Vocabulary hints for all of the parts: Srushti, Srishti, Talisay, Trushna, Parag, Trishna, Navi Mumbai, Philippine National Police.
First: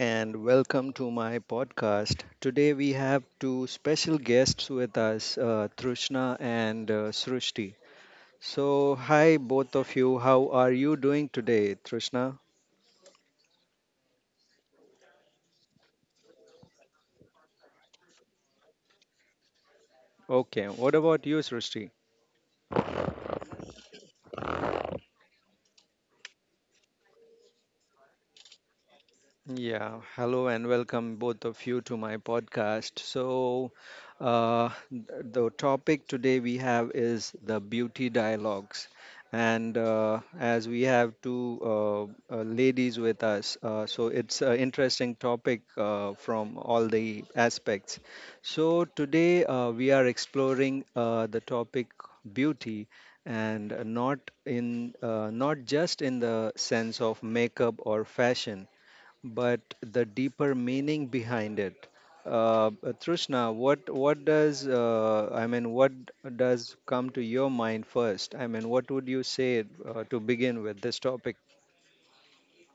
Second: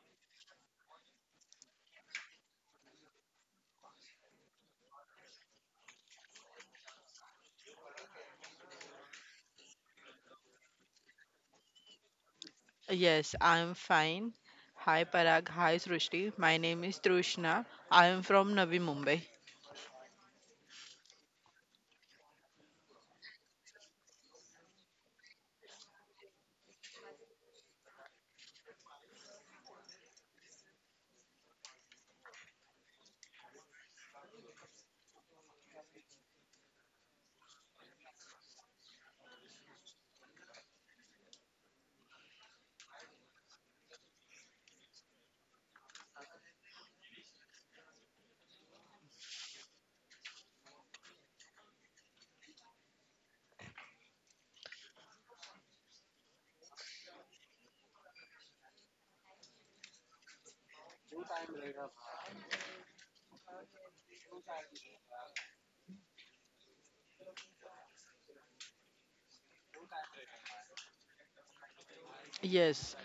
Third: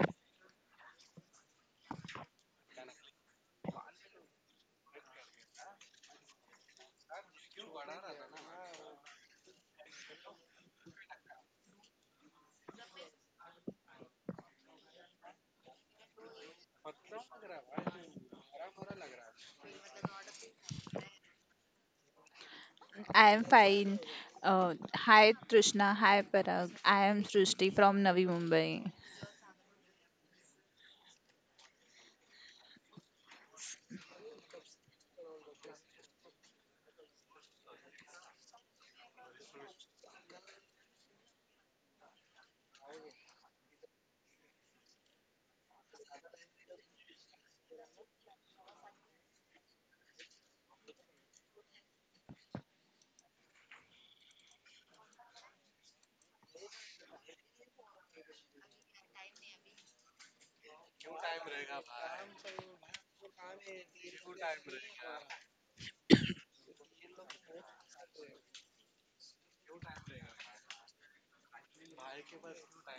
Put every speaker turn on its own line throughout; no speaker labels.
and welcome to my podcast. Today, we have two special guests with us, Trushna and Srushti. So, hi, both of you. How are you doing today, Trushna?
Yes, I am fine. Hi Parag, hi Srushti. My name is Trushna. I am from Navi Mumbai.
Okay. What about you, Srushti?
I am fine. Hi Trishna, hi Parag. I am Srishti from Navi Mumbai.
Yeah, hello and welcome both of you to my podcast. The topic today we have is the beauty dialogues. And as we have two ladies with us, so it's an interesting topic from all the aspects. So, today we are exploring the topic beauty, and not in not just in the sense of makeup or fashion, but the deeper meaning behind it. Uh, Trishna, what does I mean? What does come to your mind first? I mean, what would you say to begin with this topic?
Yes,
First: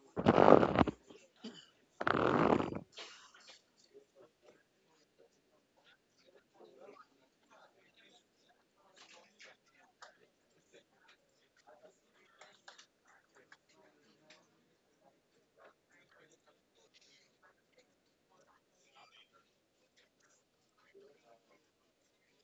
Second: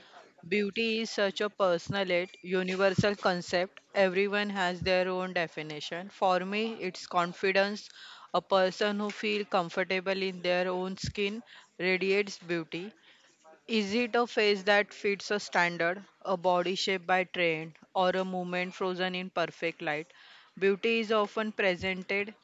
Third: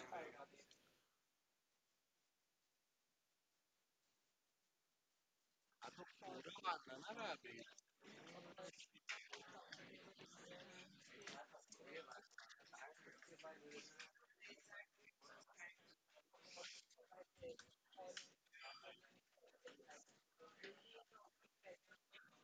beauty is such a personal yet universal concept. Everyone has their own definition. For me, it's confidence. A person who feels comfortable in their own skin radiates beauty. Is it a face that fits a standard, a body shape by trend, or a movement frozen in perfect light? Beauty is often presented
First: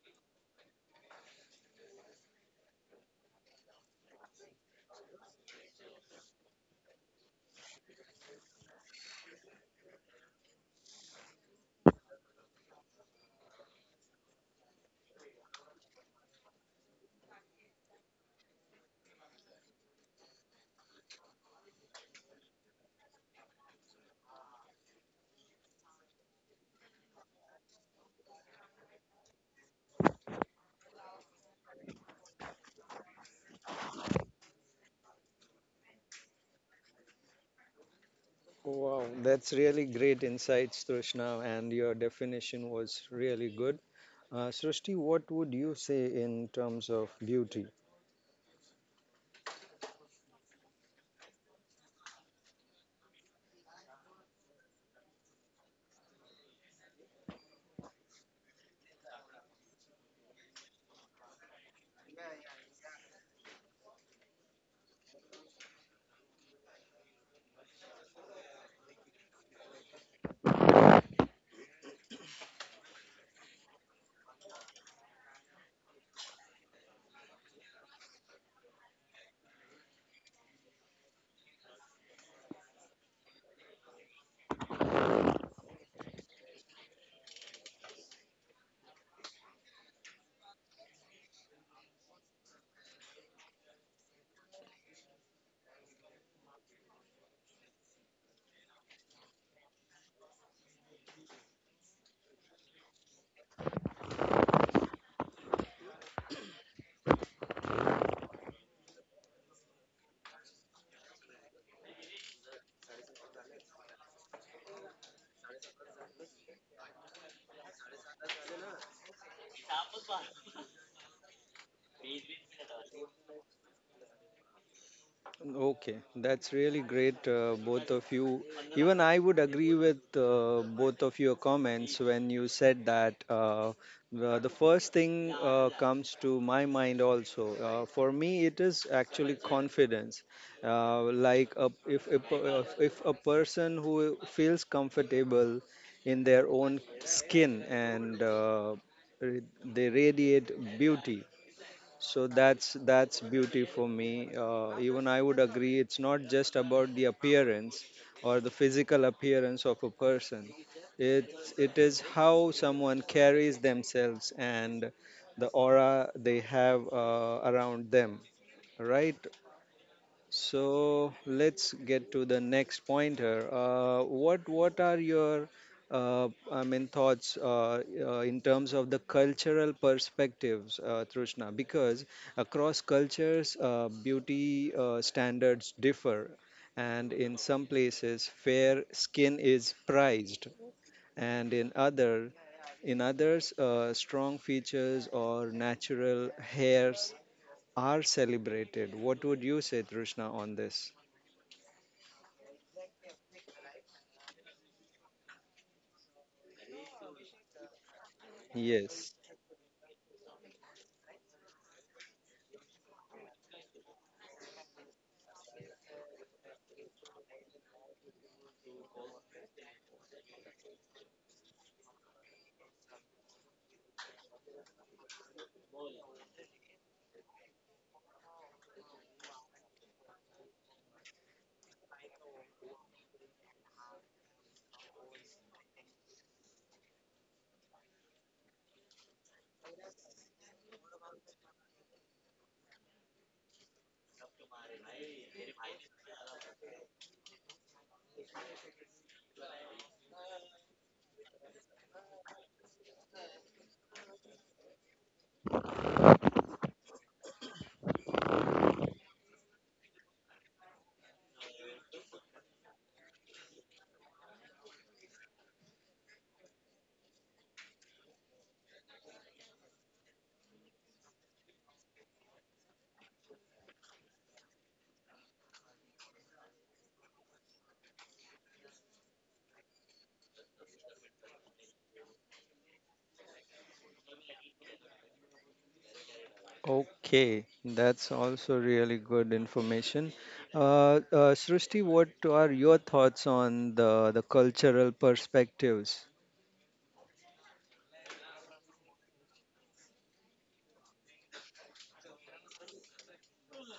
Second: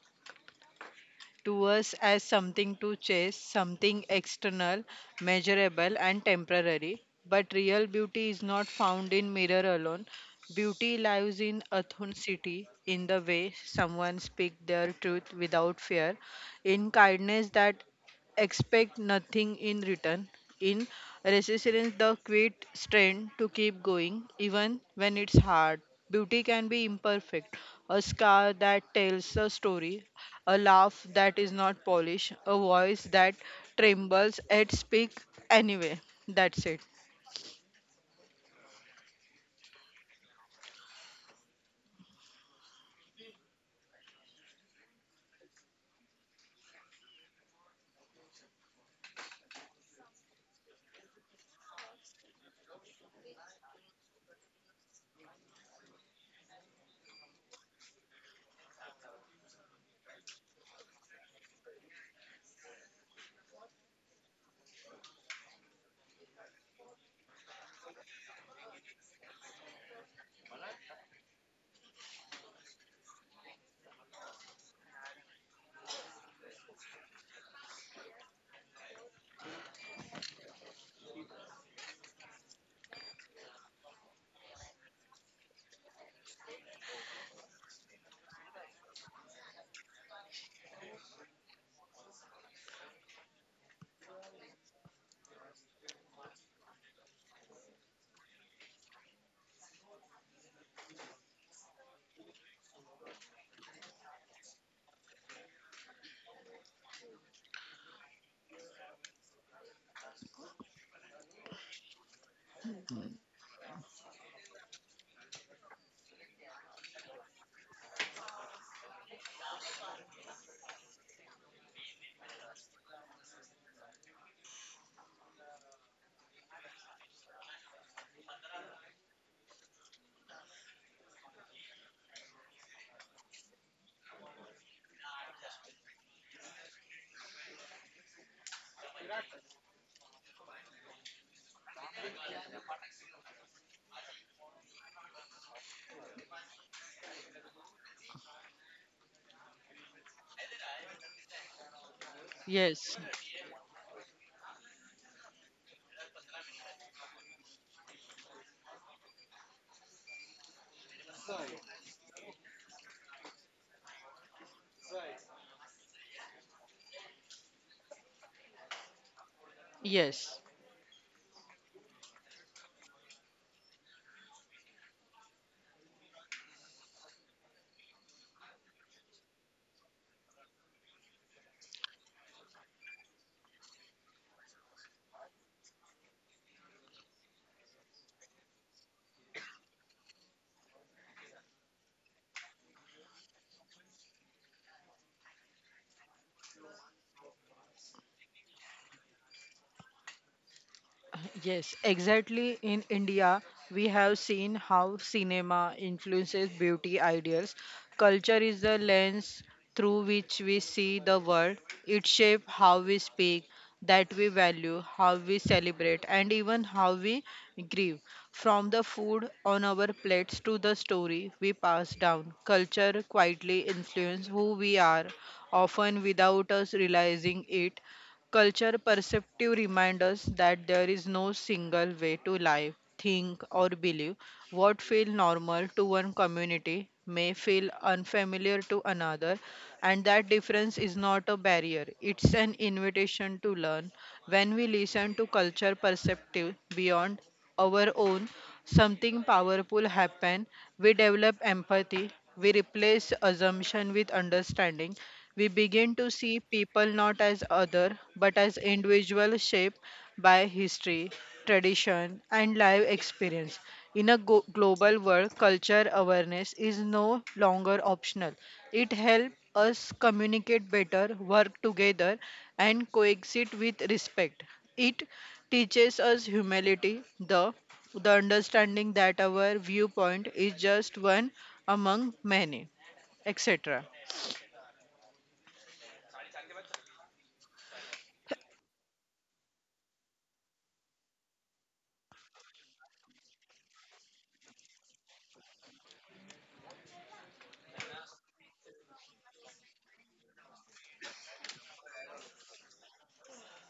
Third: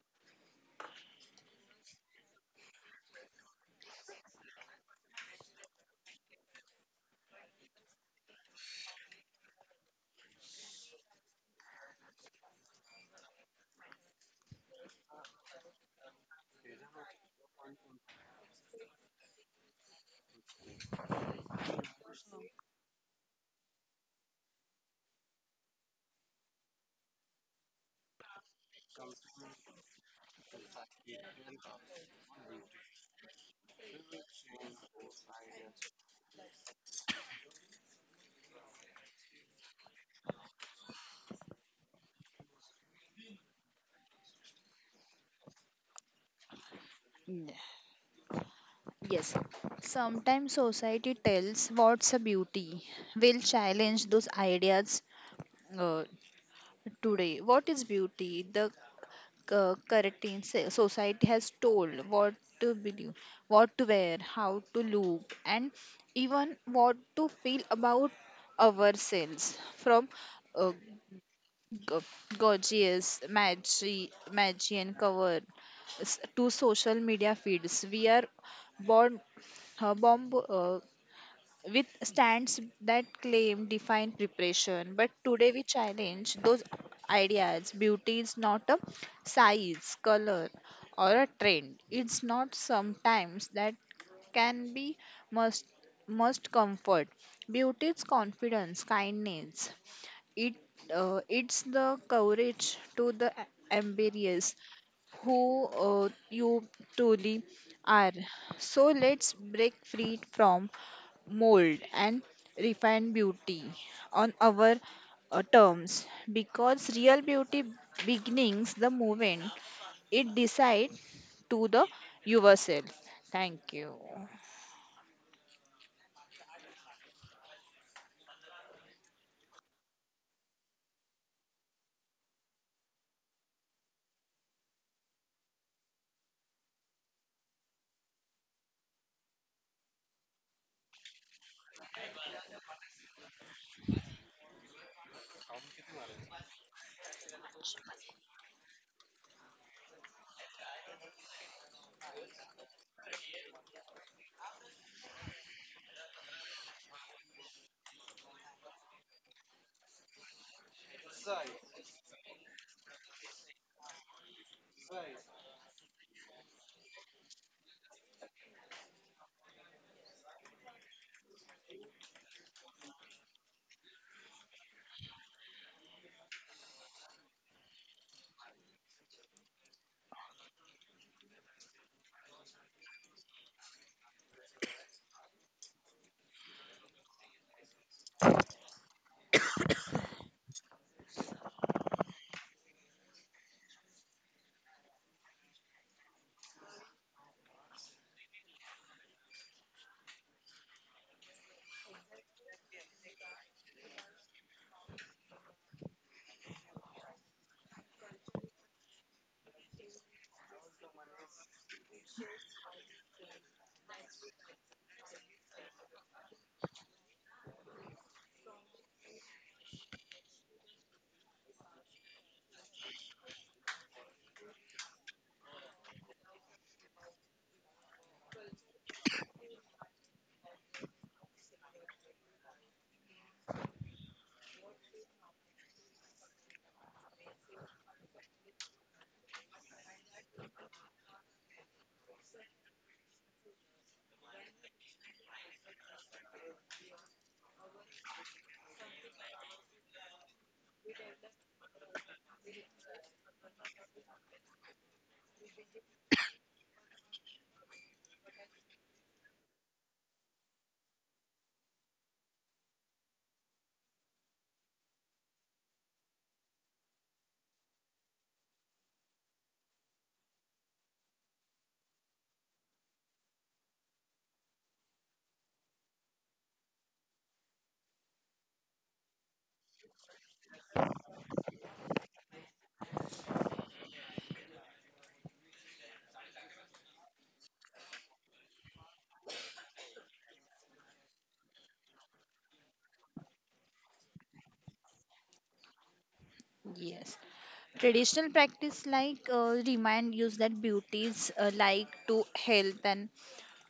to us as something to chase, something external, measurable, and temporary. But real beauty is not found in mirror alone. Beauty lies in authenticity, in the way someone speaks their truth without fear, in kindness that expect nothing in return, in resistance the quit strength to keep going even when it's hard. Beauty can be imperfect, a scar that tells a story, a laugh that is not polished, a voice that trembles at speak anyway. That's it.
Wow, that's really great insights, Trishna, and your definition was really good. Srishti, what would you say in terms of
Yeah.
beauty?
Yes. Sometimes society tells what's a beauty. We'll challenge those ideas uh, today. What is beauty? The curtain society has told what to believe, what to wear, how to look, and even what to feel about ourselves. From uh, g- gorgeous, magian cover to social media feeds, we are born, bomb, with stands that claim define preparation, but today we challenge those ideas. Beauty is not a size, color, or a trend. It's not sometimes that can be must must comfort. Beauty is confidence, kindness. It uh, it's the courage to the ambitious who you truly are. So let's break free from mold and refine beauty on our terms, because real beauty begins the moment it decides to the yourself. Thank you.
Okay, that's really great, both of you. Even I would agree with both of your comments when you said that. The first thing comes to my mind also. For me, it is actually confidence. Like a, if a person who feels comfortable in their own skin and they radiate beauty, so that's
Yes,
that's beauty for me. Even I would agree. It's not just about the appearance or the physical appearance of a person. It is how someone carries themselves and the aura they have around them. Right,
yes.
so let's get to the next point here. What are your thoughts in terms of the cultural perspectives, Trushna? Because across cultures, beauty standards differ, and in some places, fair skin is prized, and in others, strong features or natural hairs are celebrated. What would you say, Trushna, on this?
Yes, exactly. In India, we have seen how cinema influences beauty ideals. Culture is the
Yes.
lens through which we see the world. It shapes how we speak, that we value, how we celebrate, and even how we grieve. From the food on our plates to the story we pass down, culture quietly influences who we are, often without us realizing it. Culture perceptive remind us that there is no single way to live, think, or believe. What feels normal to one community may feel unfamiliar to another, and that difference is not a barrier. It's an invitation to learn. When we listen to culture perceptive beyond our own, something powerful happen. We develop empathy. We replace assumption with understanding we begin to see people not as other, but as individual shaped by history, tradition, and life experience. In a global world, culture awareness is no longer optional. It helps us communicate better, work together, and coexist with respect. It teaches us humility, the understanding that our viewpoint is just one among many, etc.
Okay, that's also really good information. Srishti, what are your thoughts on the cultural perspectives?
Yes. Traditional practice like remind us that beauty is like to health and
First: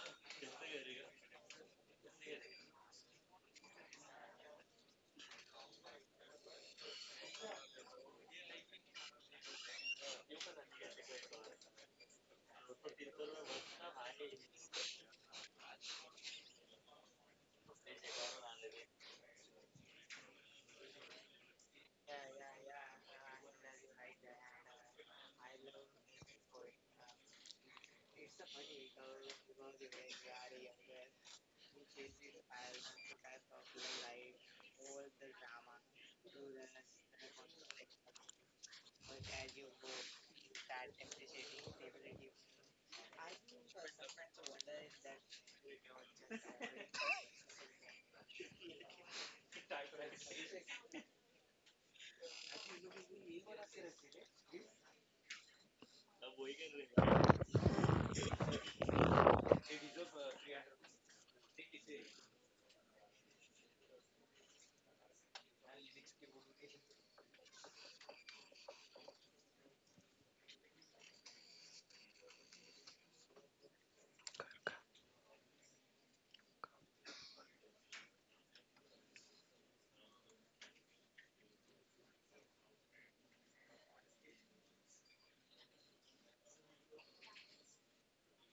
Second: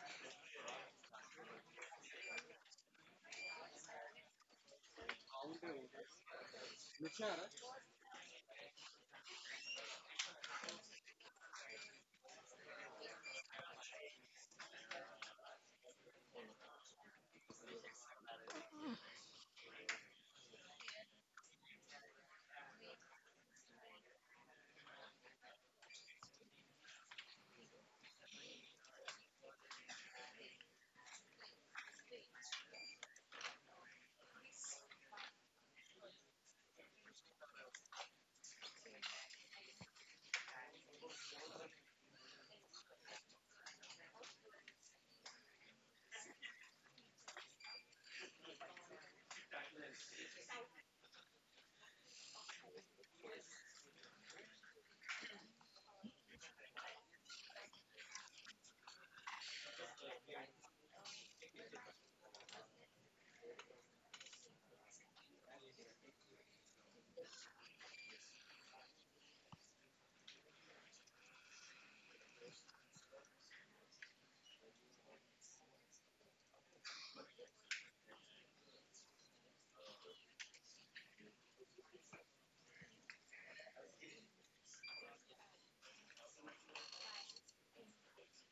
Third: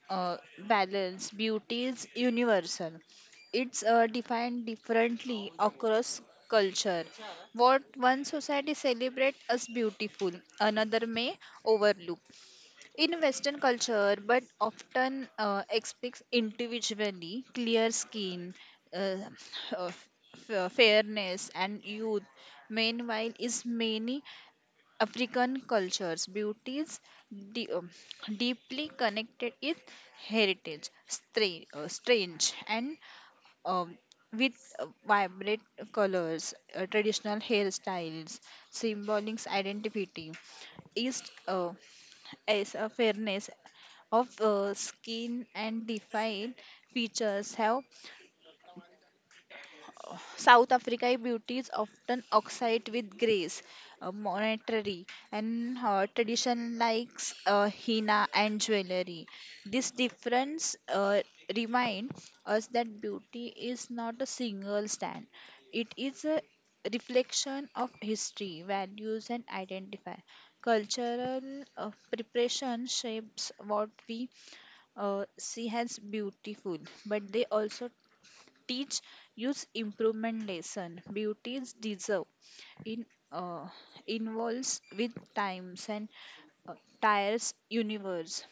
uh, balance. Beauty is universal. It's defined differently across culture. What one society celebrates as beautiful, another may overlook. In western culture, but often expects individually clear skin, uh, fairness and youth. Meanwhile is many African culture's beauties de- um, deeply connected its heritage, strange, and um, with vibrant colors, traditional hairstyles, symbolic identity, is uh, as a fairness of skin and defined features. Have South Africa beauty is often oxide with grace, monetary, and tradition likes henna and jewelry. This difference remind us that beauty is not a single stand; it is a reflection of history, values, and identity. Cultural preparation shapes what we see as beautiful, but they also teach use improvement lesson beauties deserve in uh, involves with times and uh, tires universe.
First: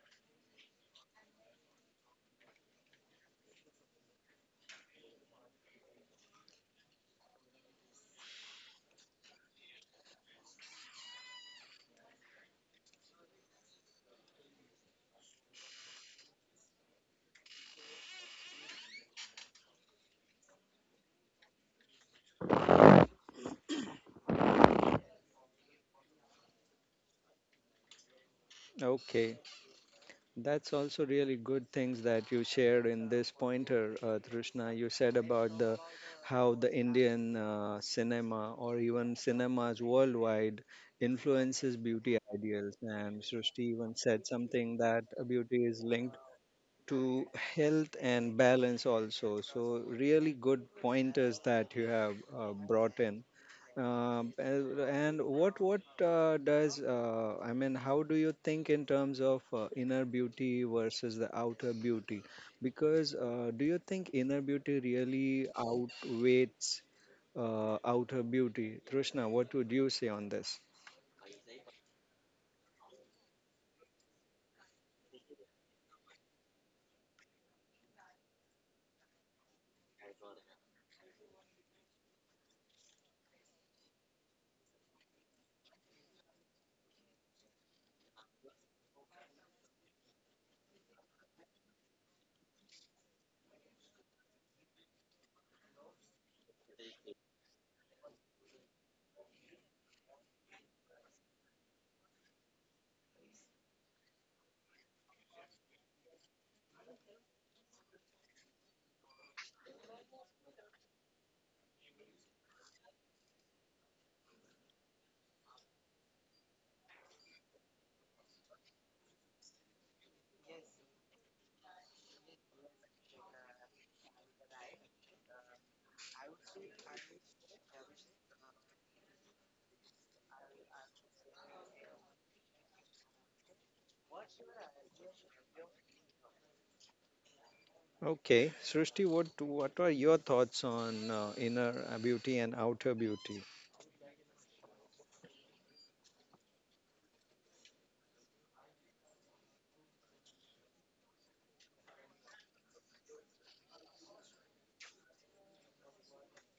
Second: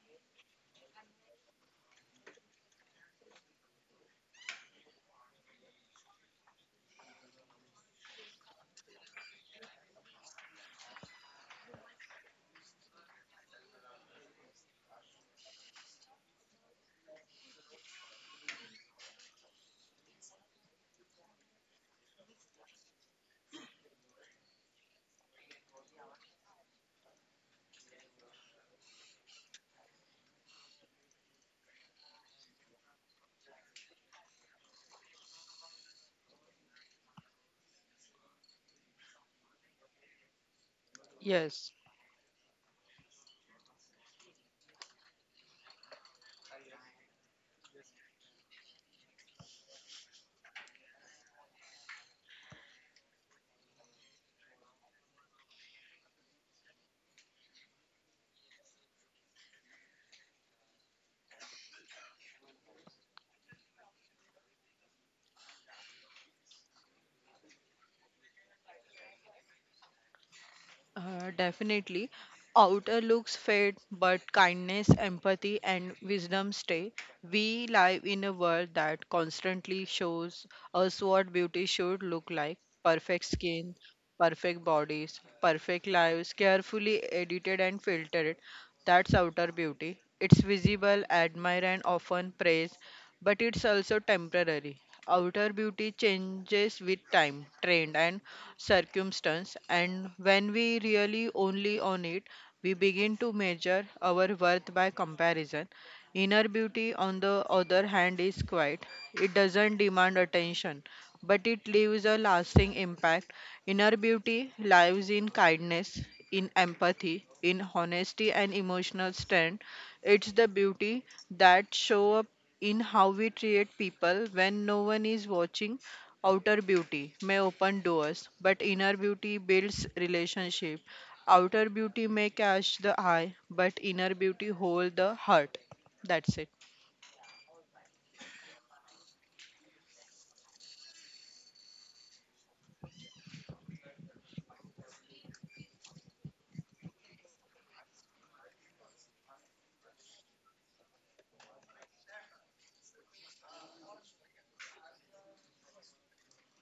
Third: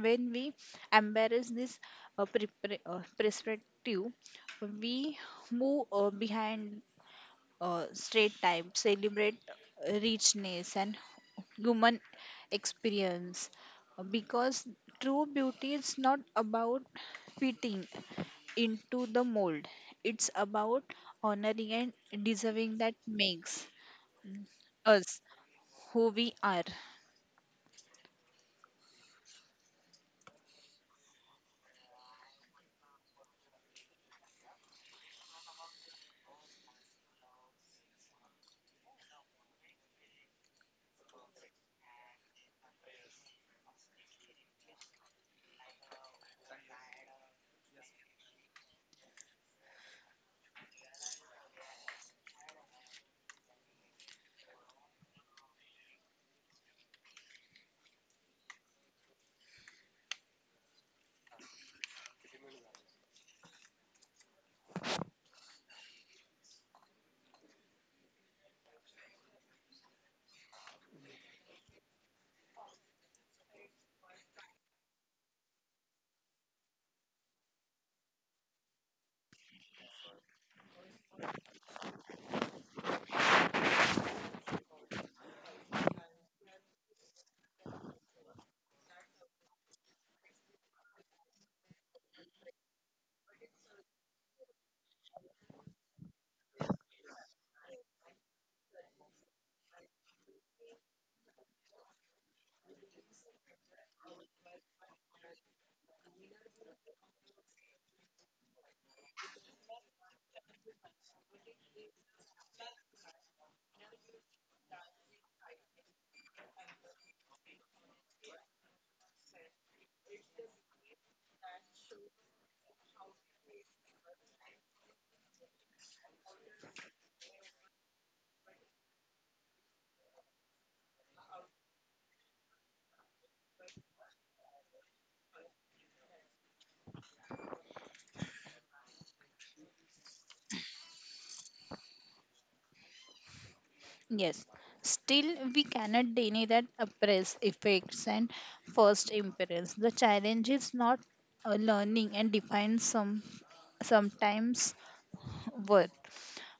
When we embrace this perspective, we move behind straight time, celebrate richness and human experience, because true beauty is not about fitting into the mold. It's about honoring and deserving that makes us who we are.
Okay, that's also really good things that you shared in this pointer, Trishna. You said about the how the Indian cinema or even cinemas worldwide
Yes.
influences beauty ideals, and Srishti even said something that beauty is linked to health and balance also. So really good pointers that you have brought in. And what does I mean? How do you think in terms of inner beauty versus the outer beauty? Because do you think inner beauty really outweighs outer beauty? Trishna, what would you say on this?
Definitely. Outer looks fade, but kindness, empathy, and wisdom stay. We live in a world that constantly shows us what beauty should look like perfect skin, perfect bodies, perfect lives, carefully edited and filtered. That's outer beauty. It's visible, admired, and often praised but it's also temporary. Outer beauty changes with time, trend, and circumstance, and when we really only own it, we begin to measure our worth by comparison. Inner beauty, on the other hand, is quiet. It doesn't demand attention, but it leaves a lasting impact. Inner beauty lives in kindness, in empathy, in honesty, and emotional strength. It's the beauty that shows up in how we treat people when no one is watching. Outer beauty may open doors, but inner beauty builds relationship. Outer beauty may catch the eye, but inner beauty hold the heart. That's it.
Okay, Srishti, what are your thoughts on inner beauty and outer beauty?
Yes. Still, we cannot deny that oppress effects and first impressions. The challenge is not learning and define sometimes worth.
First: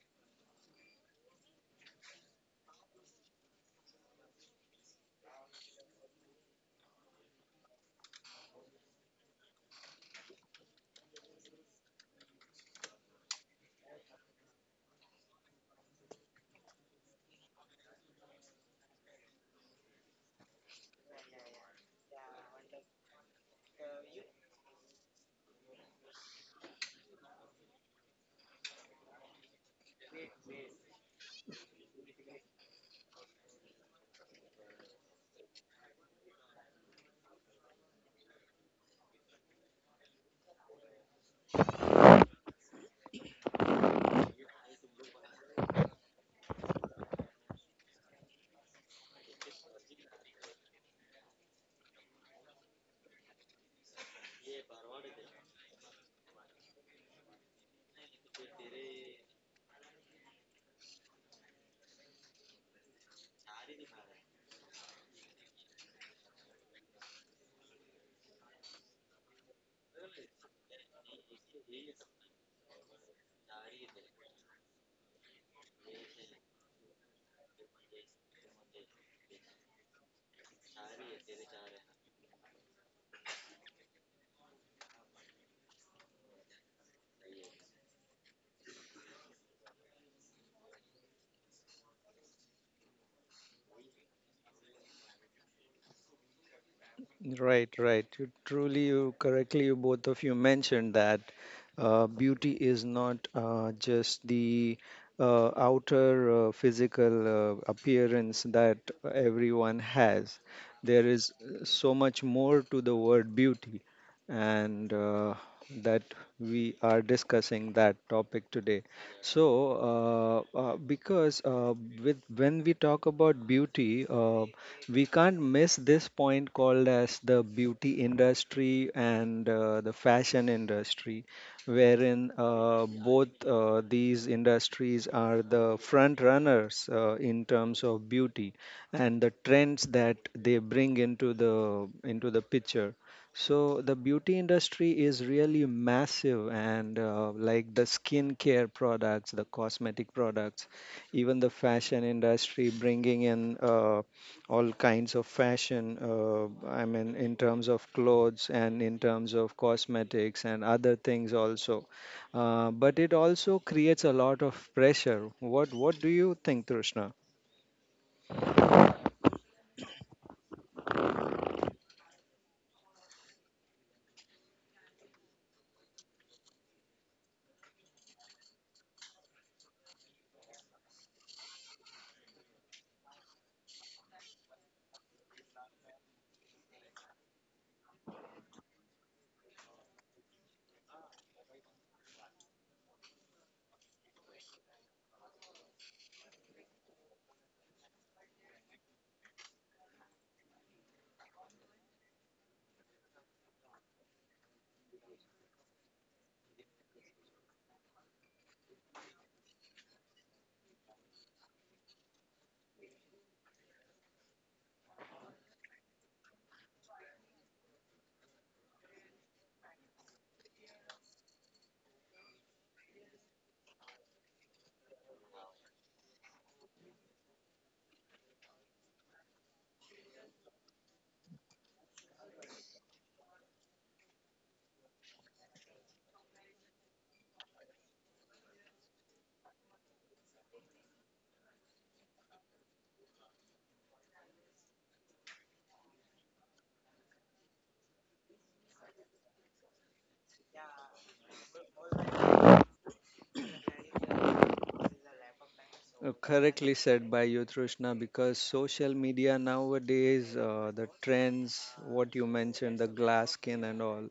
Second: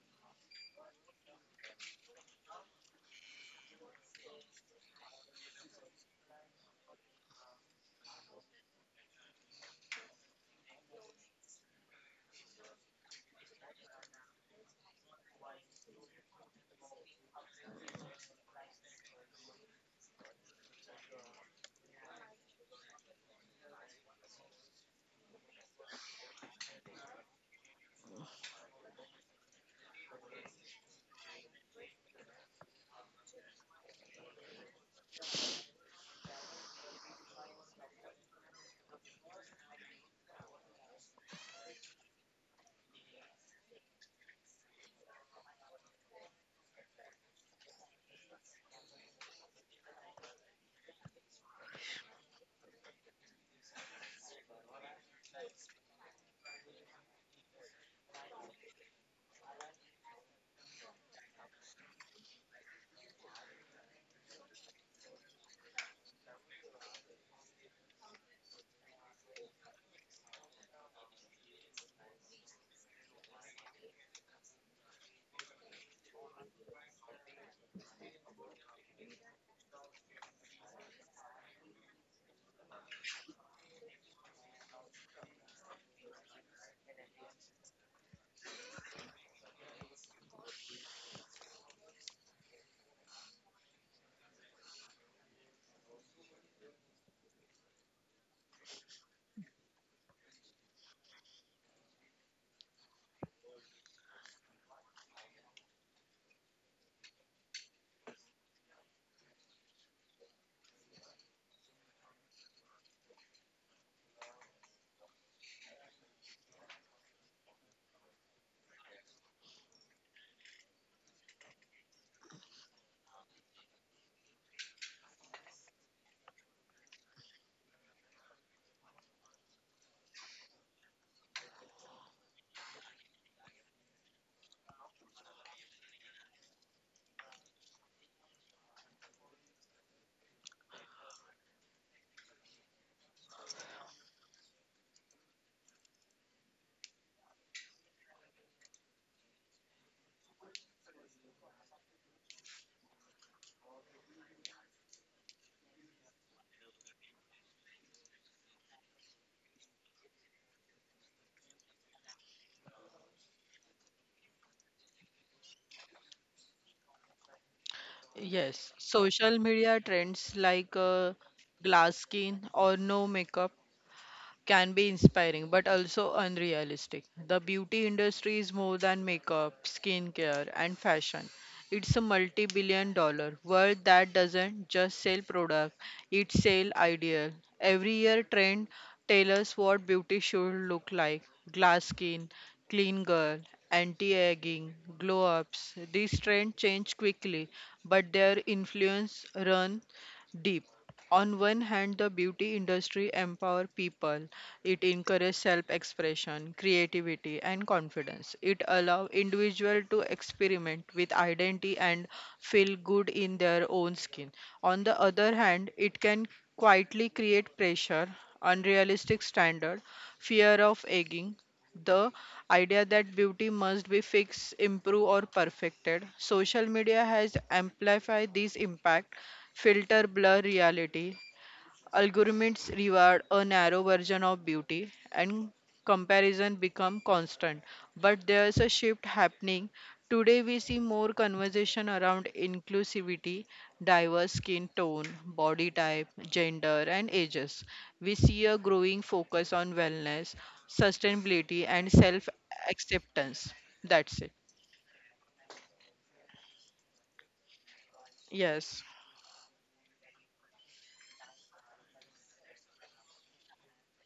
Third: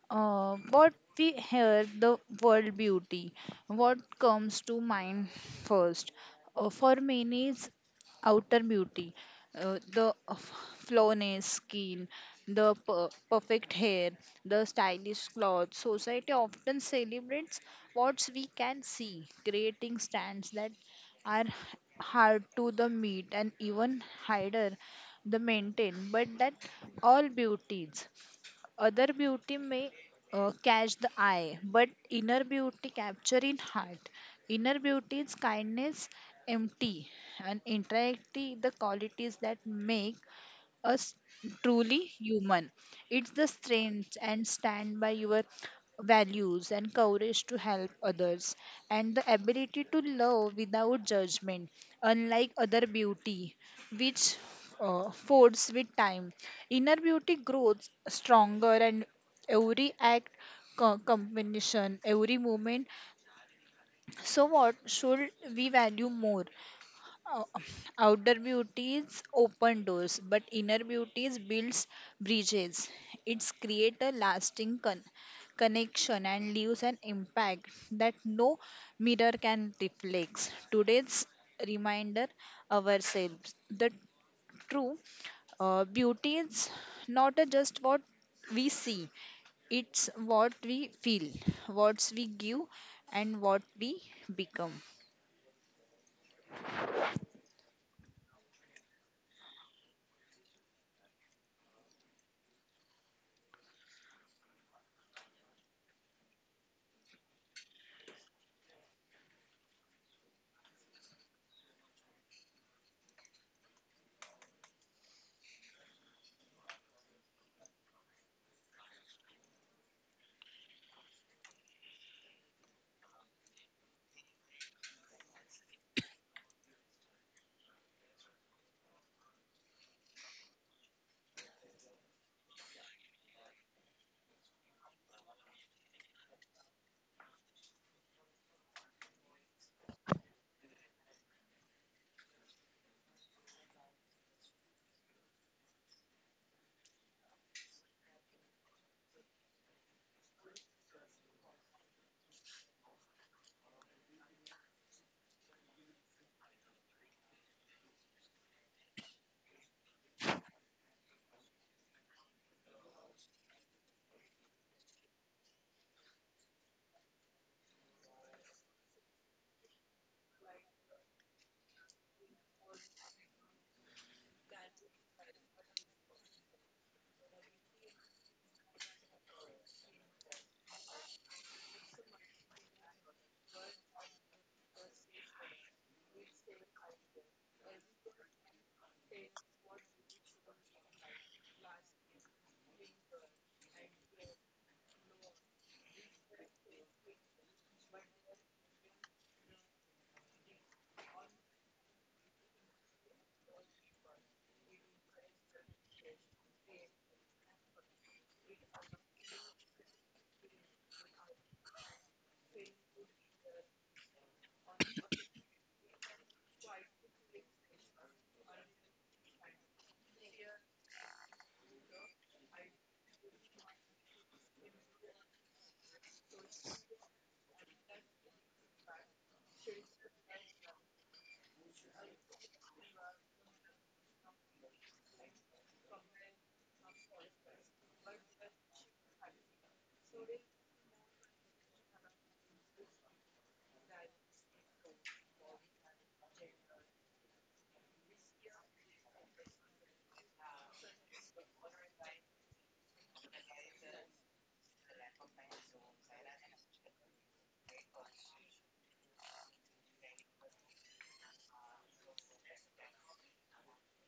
What we hear the world beauty. What comes to mind first? For many, it's outer beauty, the flawless skin, the perfect hair, the stylish clothes. Society often celebrates what we can see, creating stands that are hard to the meet and even harder the maintain, but that all beauties other beauty may catch the eye, but inner beauty capture in heart. Inner beauty is kindness, empty, and interactive the qualities that make us truly human. It's the strength and stand by your values and courage to help others and the ability to love without judgment, unlike other beauty which folds with time. Inner beauty grows stronger and every act combination every moment. So what should we value more uh, Outer beauty is open doors, but inner beauty is builds bridges. It's create a lasting connection and leaves an impact that no mirror can reflect. Today's reminder ourselves the true beauty is not a just what we see. It's what we feel, what we give, and what we become.
Right, right. You truly, you correctly, you both of you mentioned that beauty is not just the outer physical appearance that everyone has. There is so much more to the word beauty, and that we are discussing that topic today. So, because with when we talk about beauty, we can't miss this point called as the beauty industry and the fashion industry, wherein both these industries are the front runners in terms of beauty and the trends that they bring into the picture. So the beauty industry is really massive, and like the skincare products, the cosmetic products, even the fashion industry bringing in all kinds of fashion, in terms of clothes and in terms of cosmetics and other things also. But it also creates a lot of pressure. What do you think, Trishna?
Yes, social media trends like glass skin or no makeup can be inspiring but also unrealistic. The beauty industry is more than makeup, skincare, and fashion. It's a multi billion-dollar world that doesn't just sell product, it sells ideal. Every year, trend tell us what beauty should look like glass skin, clean girl, anti aging, glow ups. These trends change quickly, but their influence runs deep. On one hand, the beauty industry empower people it encourages self expression, creativity, and confidence. It allows individual to experiment with identity and feel good in their own skin. On the other hand, it can quietly create pressure, unrealistic standard, fear of egging, the idea that beauty must be fixed, improved, or perfected. Social media has amplified this impact, filter blur reality, algorithms reward a narrow version of beauty and comparison become constant. But there's a shift happening. Today we see more conversation around inclusivity, diverse skin tone, body type, gender and ages. We see a growing focus on wellness, sustainability and self acceptance. That's it.
Correctly said by you, Trishna, because
Yes.
social media nowadays, the trends, what you mentioned, the glass skin and all,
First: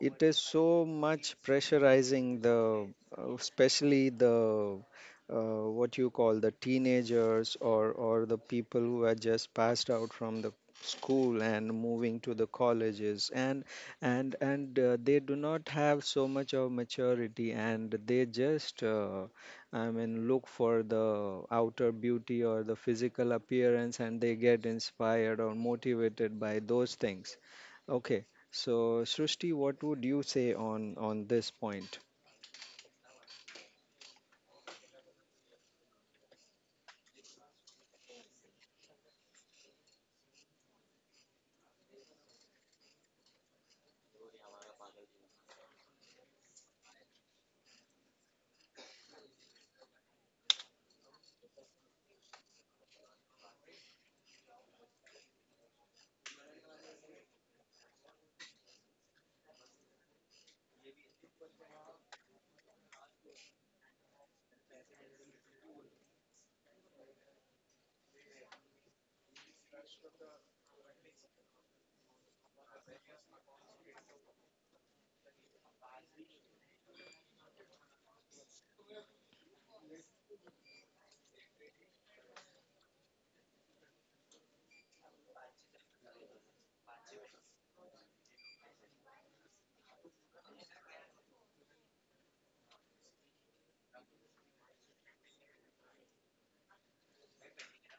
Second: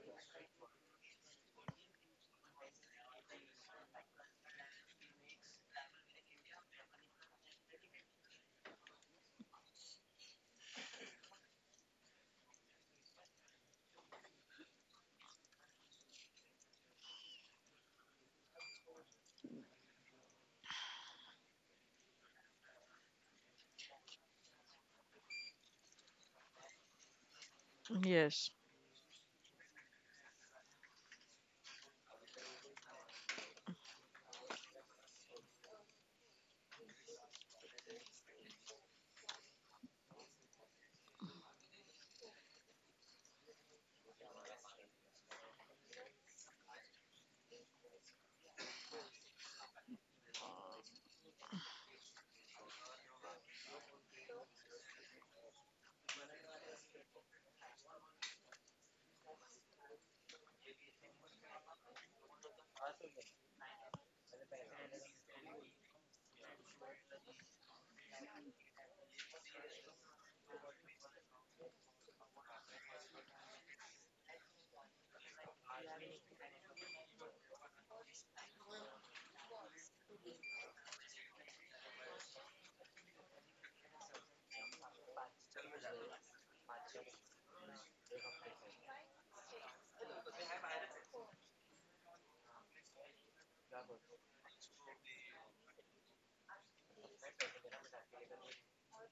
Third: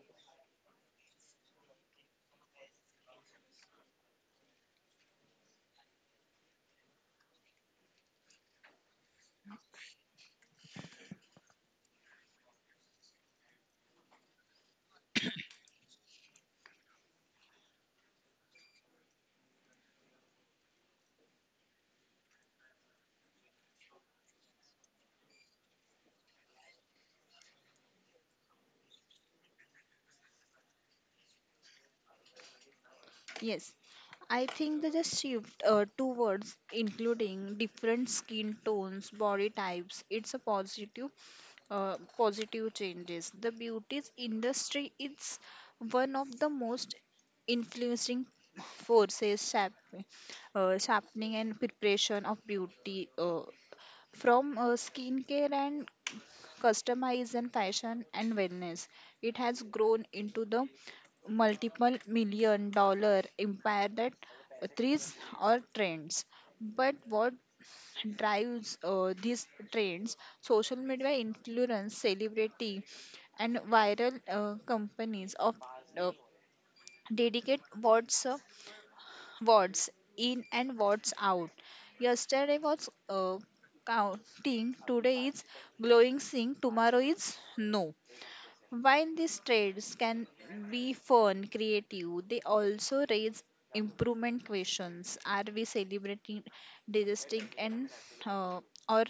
it is so much pressurizing the, especially the, uh, what you call the teenagers, or the people who are just passed out from the school and moving to the colleges, and they do not have so much of maturity, and they just. I mean, look for the outer beauty or the physical appearance, and they get inspired or motivated by those things. Okay,
Yes.
so Srishti, what would you say on this point?
Yes. I think they just shift towards including different skin tones, body types. It's a positive changes. The beauty industry is one of the most influencing forces shaping, sharpening and preparation of beauty from skincare and customization, fashion and wellness. It has grown into the multiple million dollar empire that thrives or trends. But what drives these trends? Social media influence, celebrity, and viral companies of uh, dedicate what's wards in and wards out. Yesterday was counting, today is glowing sing, tomorrow is no. While these trades can be fun, creative, they also raise improvement questions. Are we celebrating digesting and uh, or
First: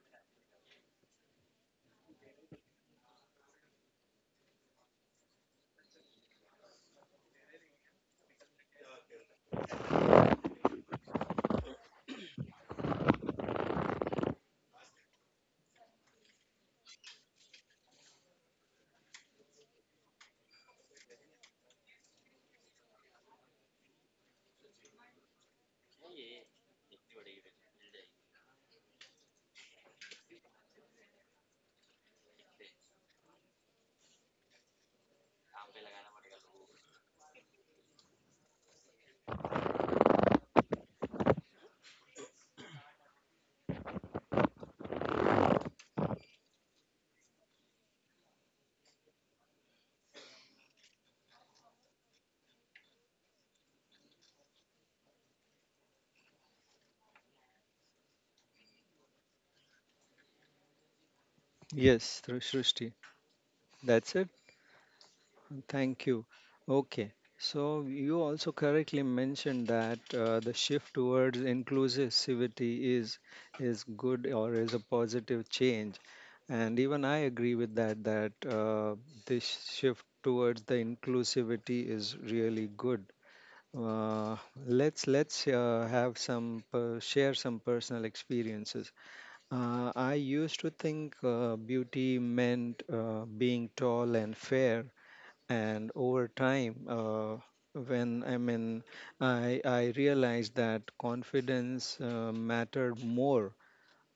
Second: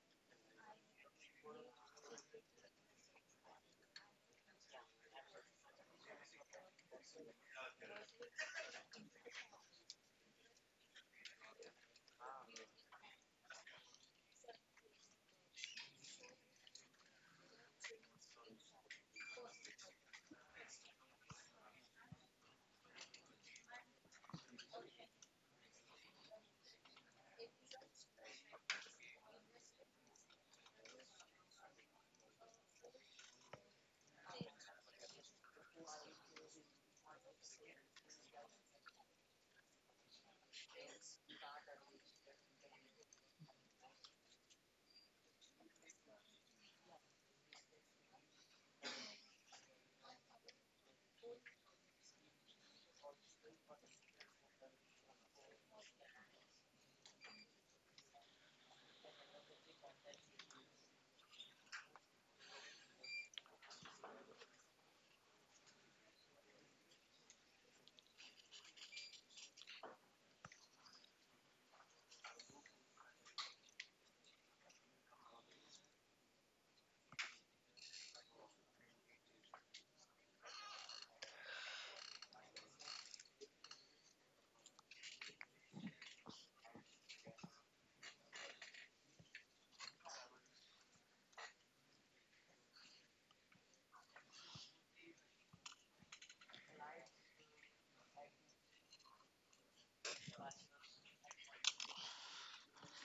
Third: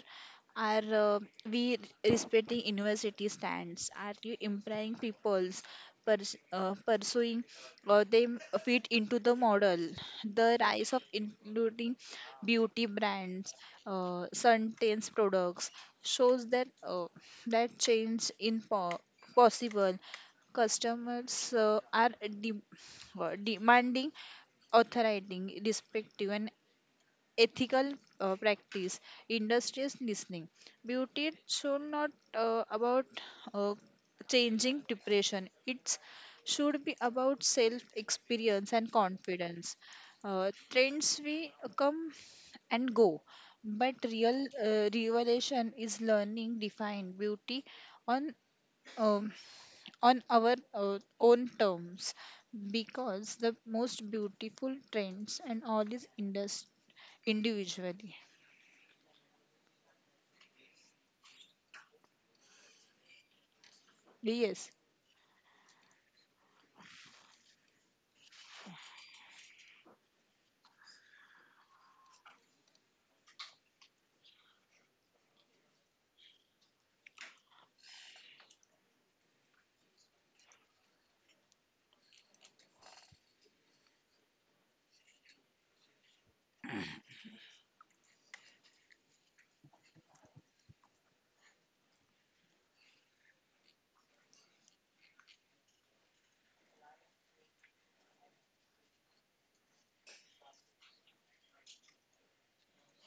are we respecting university stands? Are you employing people's pursuing, or they fit into the model? The rise of including beauty brands, suntans products shows that that change in possible. Customers are demanding authority, respective and ethical practice. Industries listening. Beauty should not about uh, changing depression. It should be about self experience and confidence. Trends we come and go, but real revelation is learning define beauty on um, on our own terms, because the most beautiful trends and all is individually.
Yes, Srishti, that's it.
Yes.
Thank you. Okay, so you also correctly mentioned that the shift towards inclusivity is is good or is a positive change. And even I agree with that, that this shift towards the inclusivity is really good. Uh, let's have some per share some personal experiences. I used to think beauty meant being tall and fair, and over time, when I mean, I realized that confidence mattered more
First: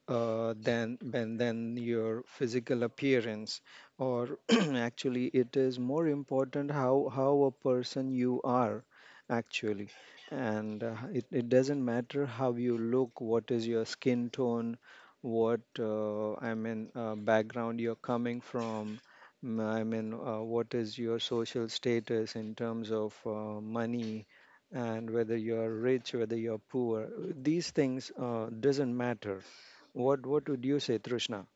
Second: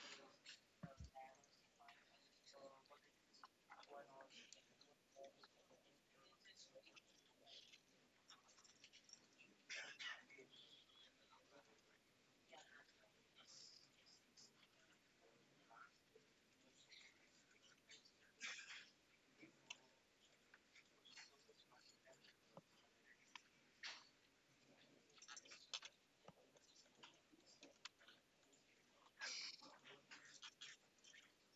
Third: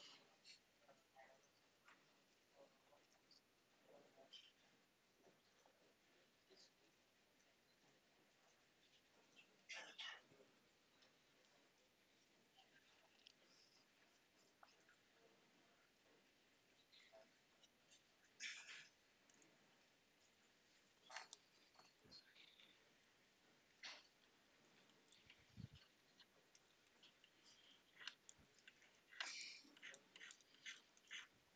than your physical appearance, or actually it is more important how a person you are, actually. And it doesn't matter how you look, what is your skin tone, what background you're coming from, what is your social status in terms of money, and whether you're rich, whether you're poor. These things doesn't matter. What would you say, Trishna?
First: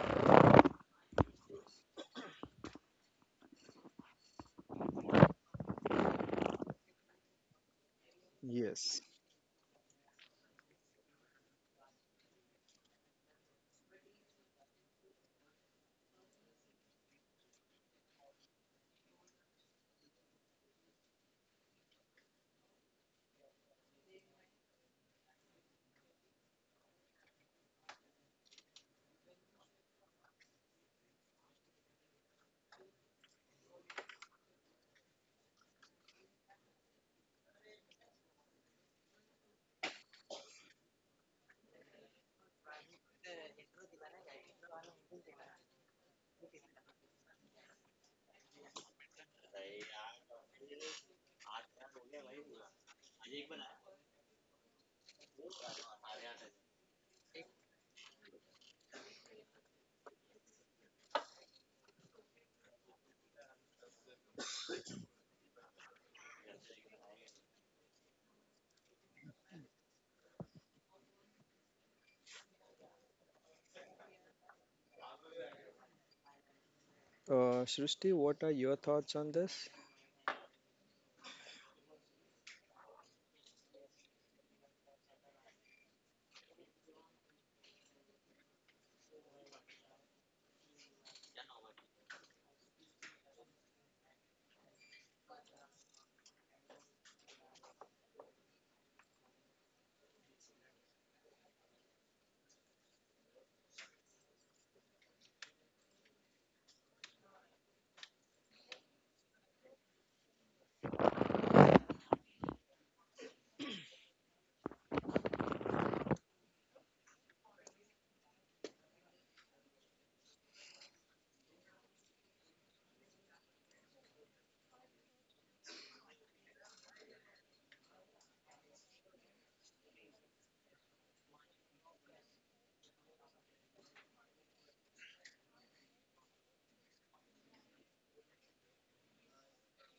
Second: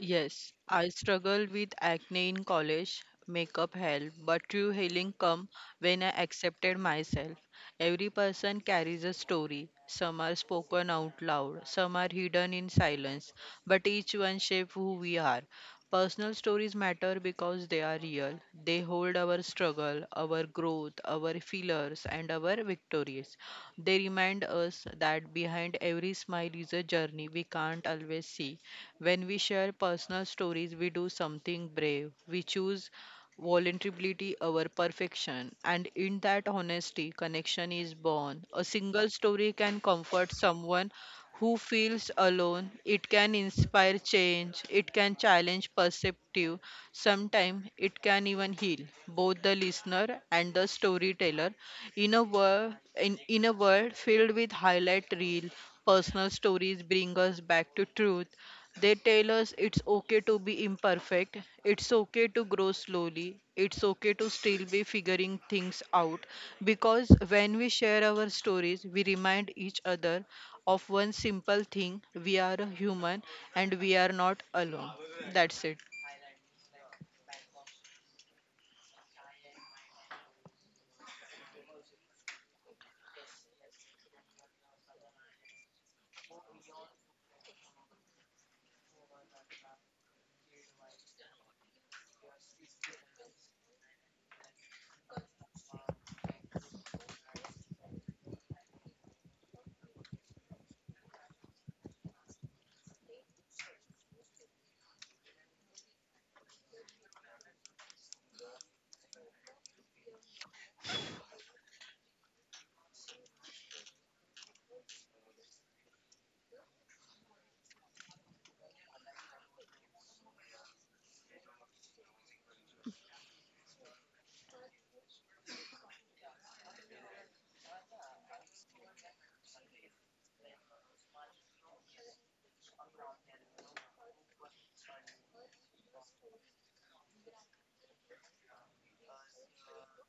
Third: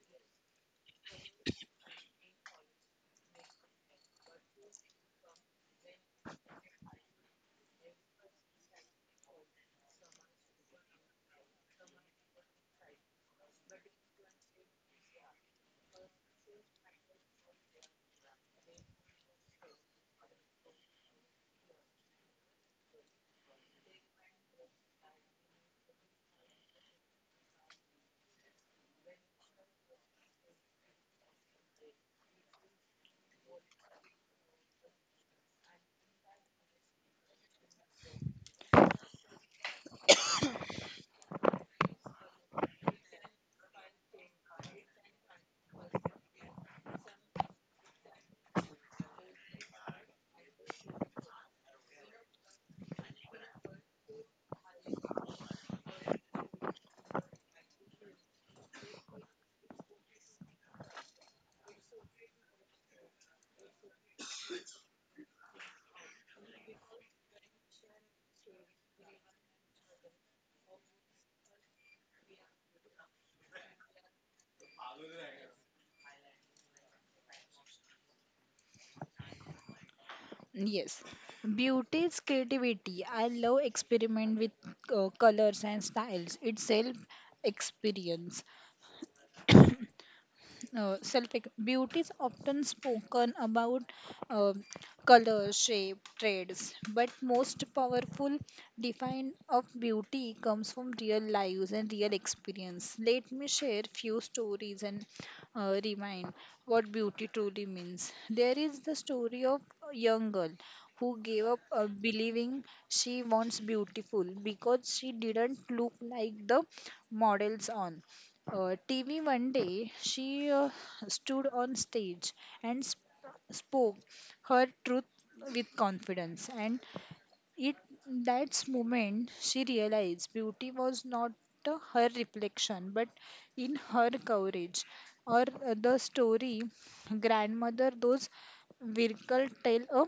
Yes, I struggled with acne in college, makeup helped, but true healing come when I accepted myself. Every person
Yes.
carries a story. Some are spoken out loud, some are hidden in silence, but each one shapes who we are. Personal stories matter because they are real. They hold our struggle, our growth, our failures, and our victories. They remind us that behind every smile is a journey we can't always see. When we share personal stories, we do something brave. We choose vulnerability over perfection. And in that honesty, connection is born. A single story can comfort someone who feels alone. It can inspire change. It can challenge perspective. Sometimes it can even heal both the listener and the storyteller. In a world in a world filled with highlight reel, personal stories bring us back to truth. They tell us it's okay to be imperfect, it's okay to grow slowly, it's okay to still be figuring things out. Because when we share our stories, we remind each other of one simple thing we are human and we are not alone. That's it.
Srishti, what are your thoughts on this?
Yes. Beauty is creativity. I love experiment with colors and styles. It's self experience. Self Beauty is often spoken about uh, color, shape, traits, but most powerful define of beauty comes from real lives and real experience. Let me share few stories and remind what beauty truly means. There is the story of a young girl who gave up believing she wants beautiful because she didn't look like the models on TV one day, she stood on stage and spoke her truth with confidence. And it that moment she realized beauty was not her reflection, but in her courage. Or the story grandmother, those Virkal tell a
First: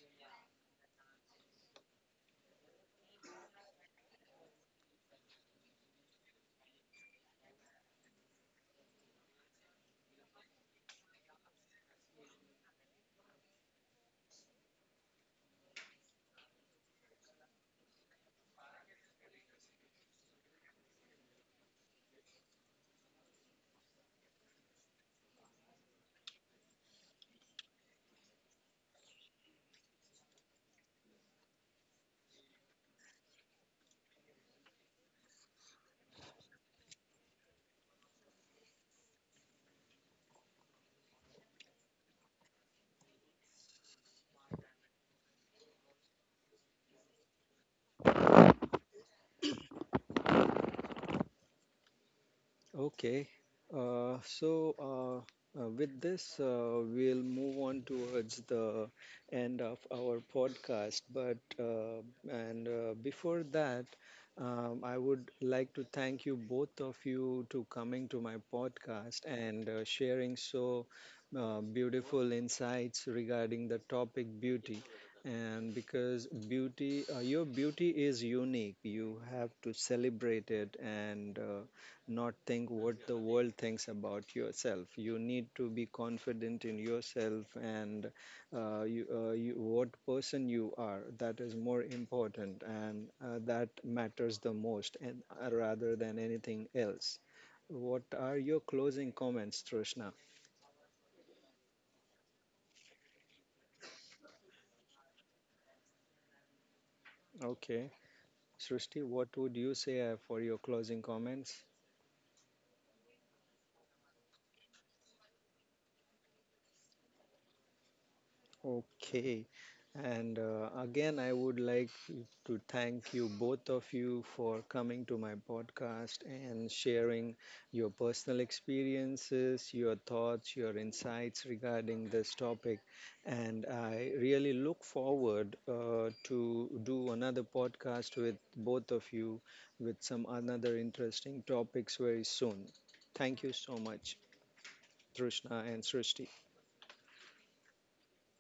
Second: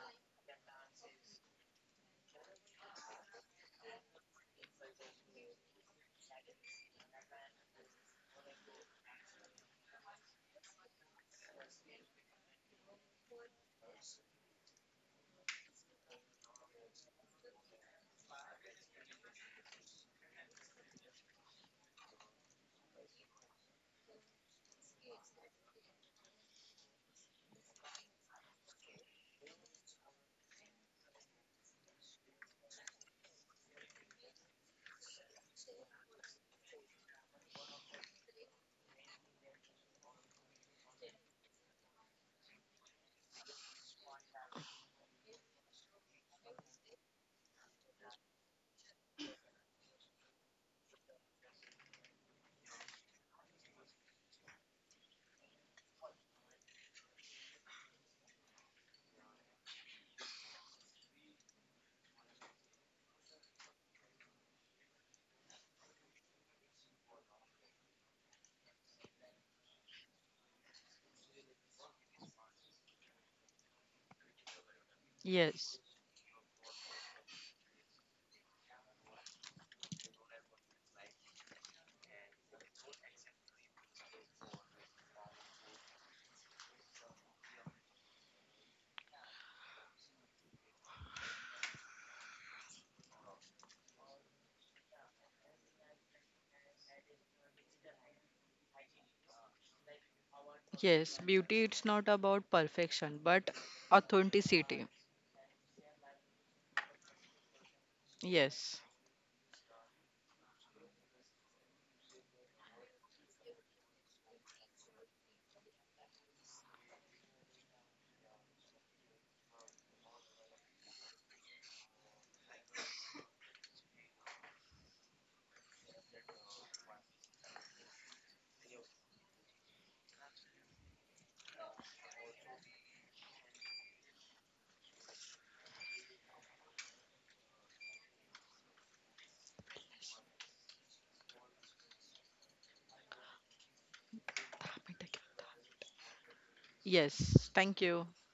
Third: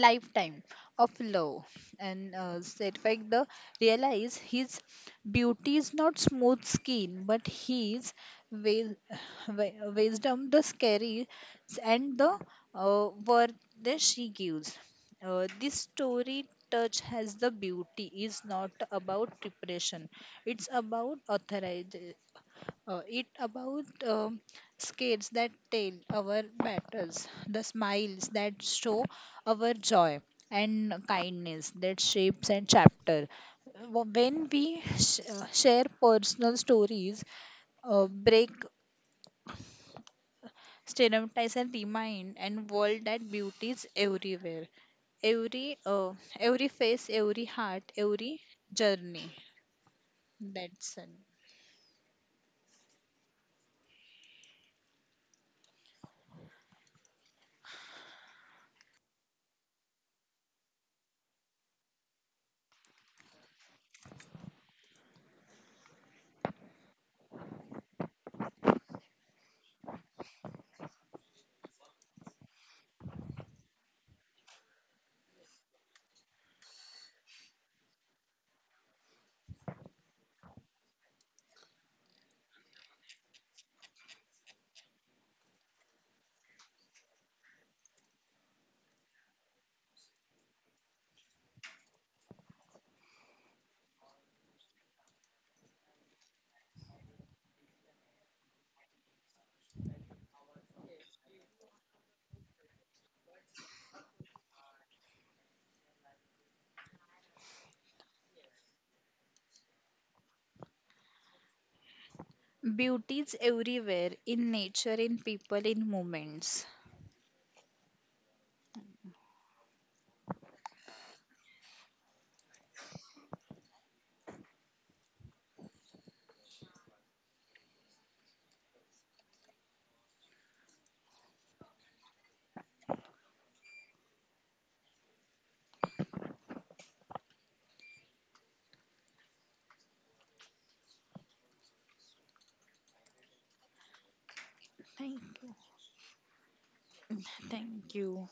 lifetime of love and said fact the realize his beauty is not smooth skin but his wi- wi- wisdom, the scary, and the word that she gives. This story touch has the beauty is not about repression. It's about authorize, it about scales that tell our battles, the smiles that show our joy, and kindness that shapes and chapter. When we share personal stories, break stereotypes, and remind and world that beauty is everywhere, every uh, every face, every heart, every journey. That's it.
Okay. So with this, we'll move on towards the end of our podcast. But, and before that, I would like to thank you both of you to coming to my podcast and sharing so beautiful insights regarding the topic beauty. And
Yes,
because beauty, your beauty is unique, you have to celebrate it and not think what the world thinks about yourself. You need to be confident in yourself, and you, what person you are. That is more important, and that matters the most, and, rather than anything else. What are your closing comments, Trishna?
yes, beauty it's not about perfection but authenticity.
Okay.
Yes.
Srishti, what would you say for your closing comments?
Beauty is everywhere, in nature, in people, in moments.
Okay. And again, I would like to thank you, both of you, for coming to my podcast and sharing your personal experiences, your thoughts, your insights regarding this topic. And I really look forward to do another podcast with both of you with some another interesting topics very soon. Thank you so much,
Thank you.
Trishna and Srishti.
Yes, thank
Thank
you.
you.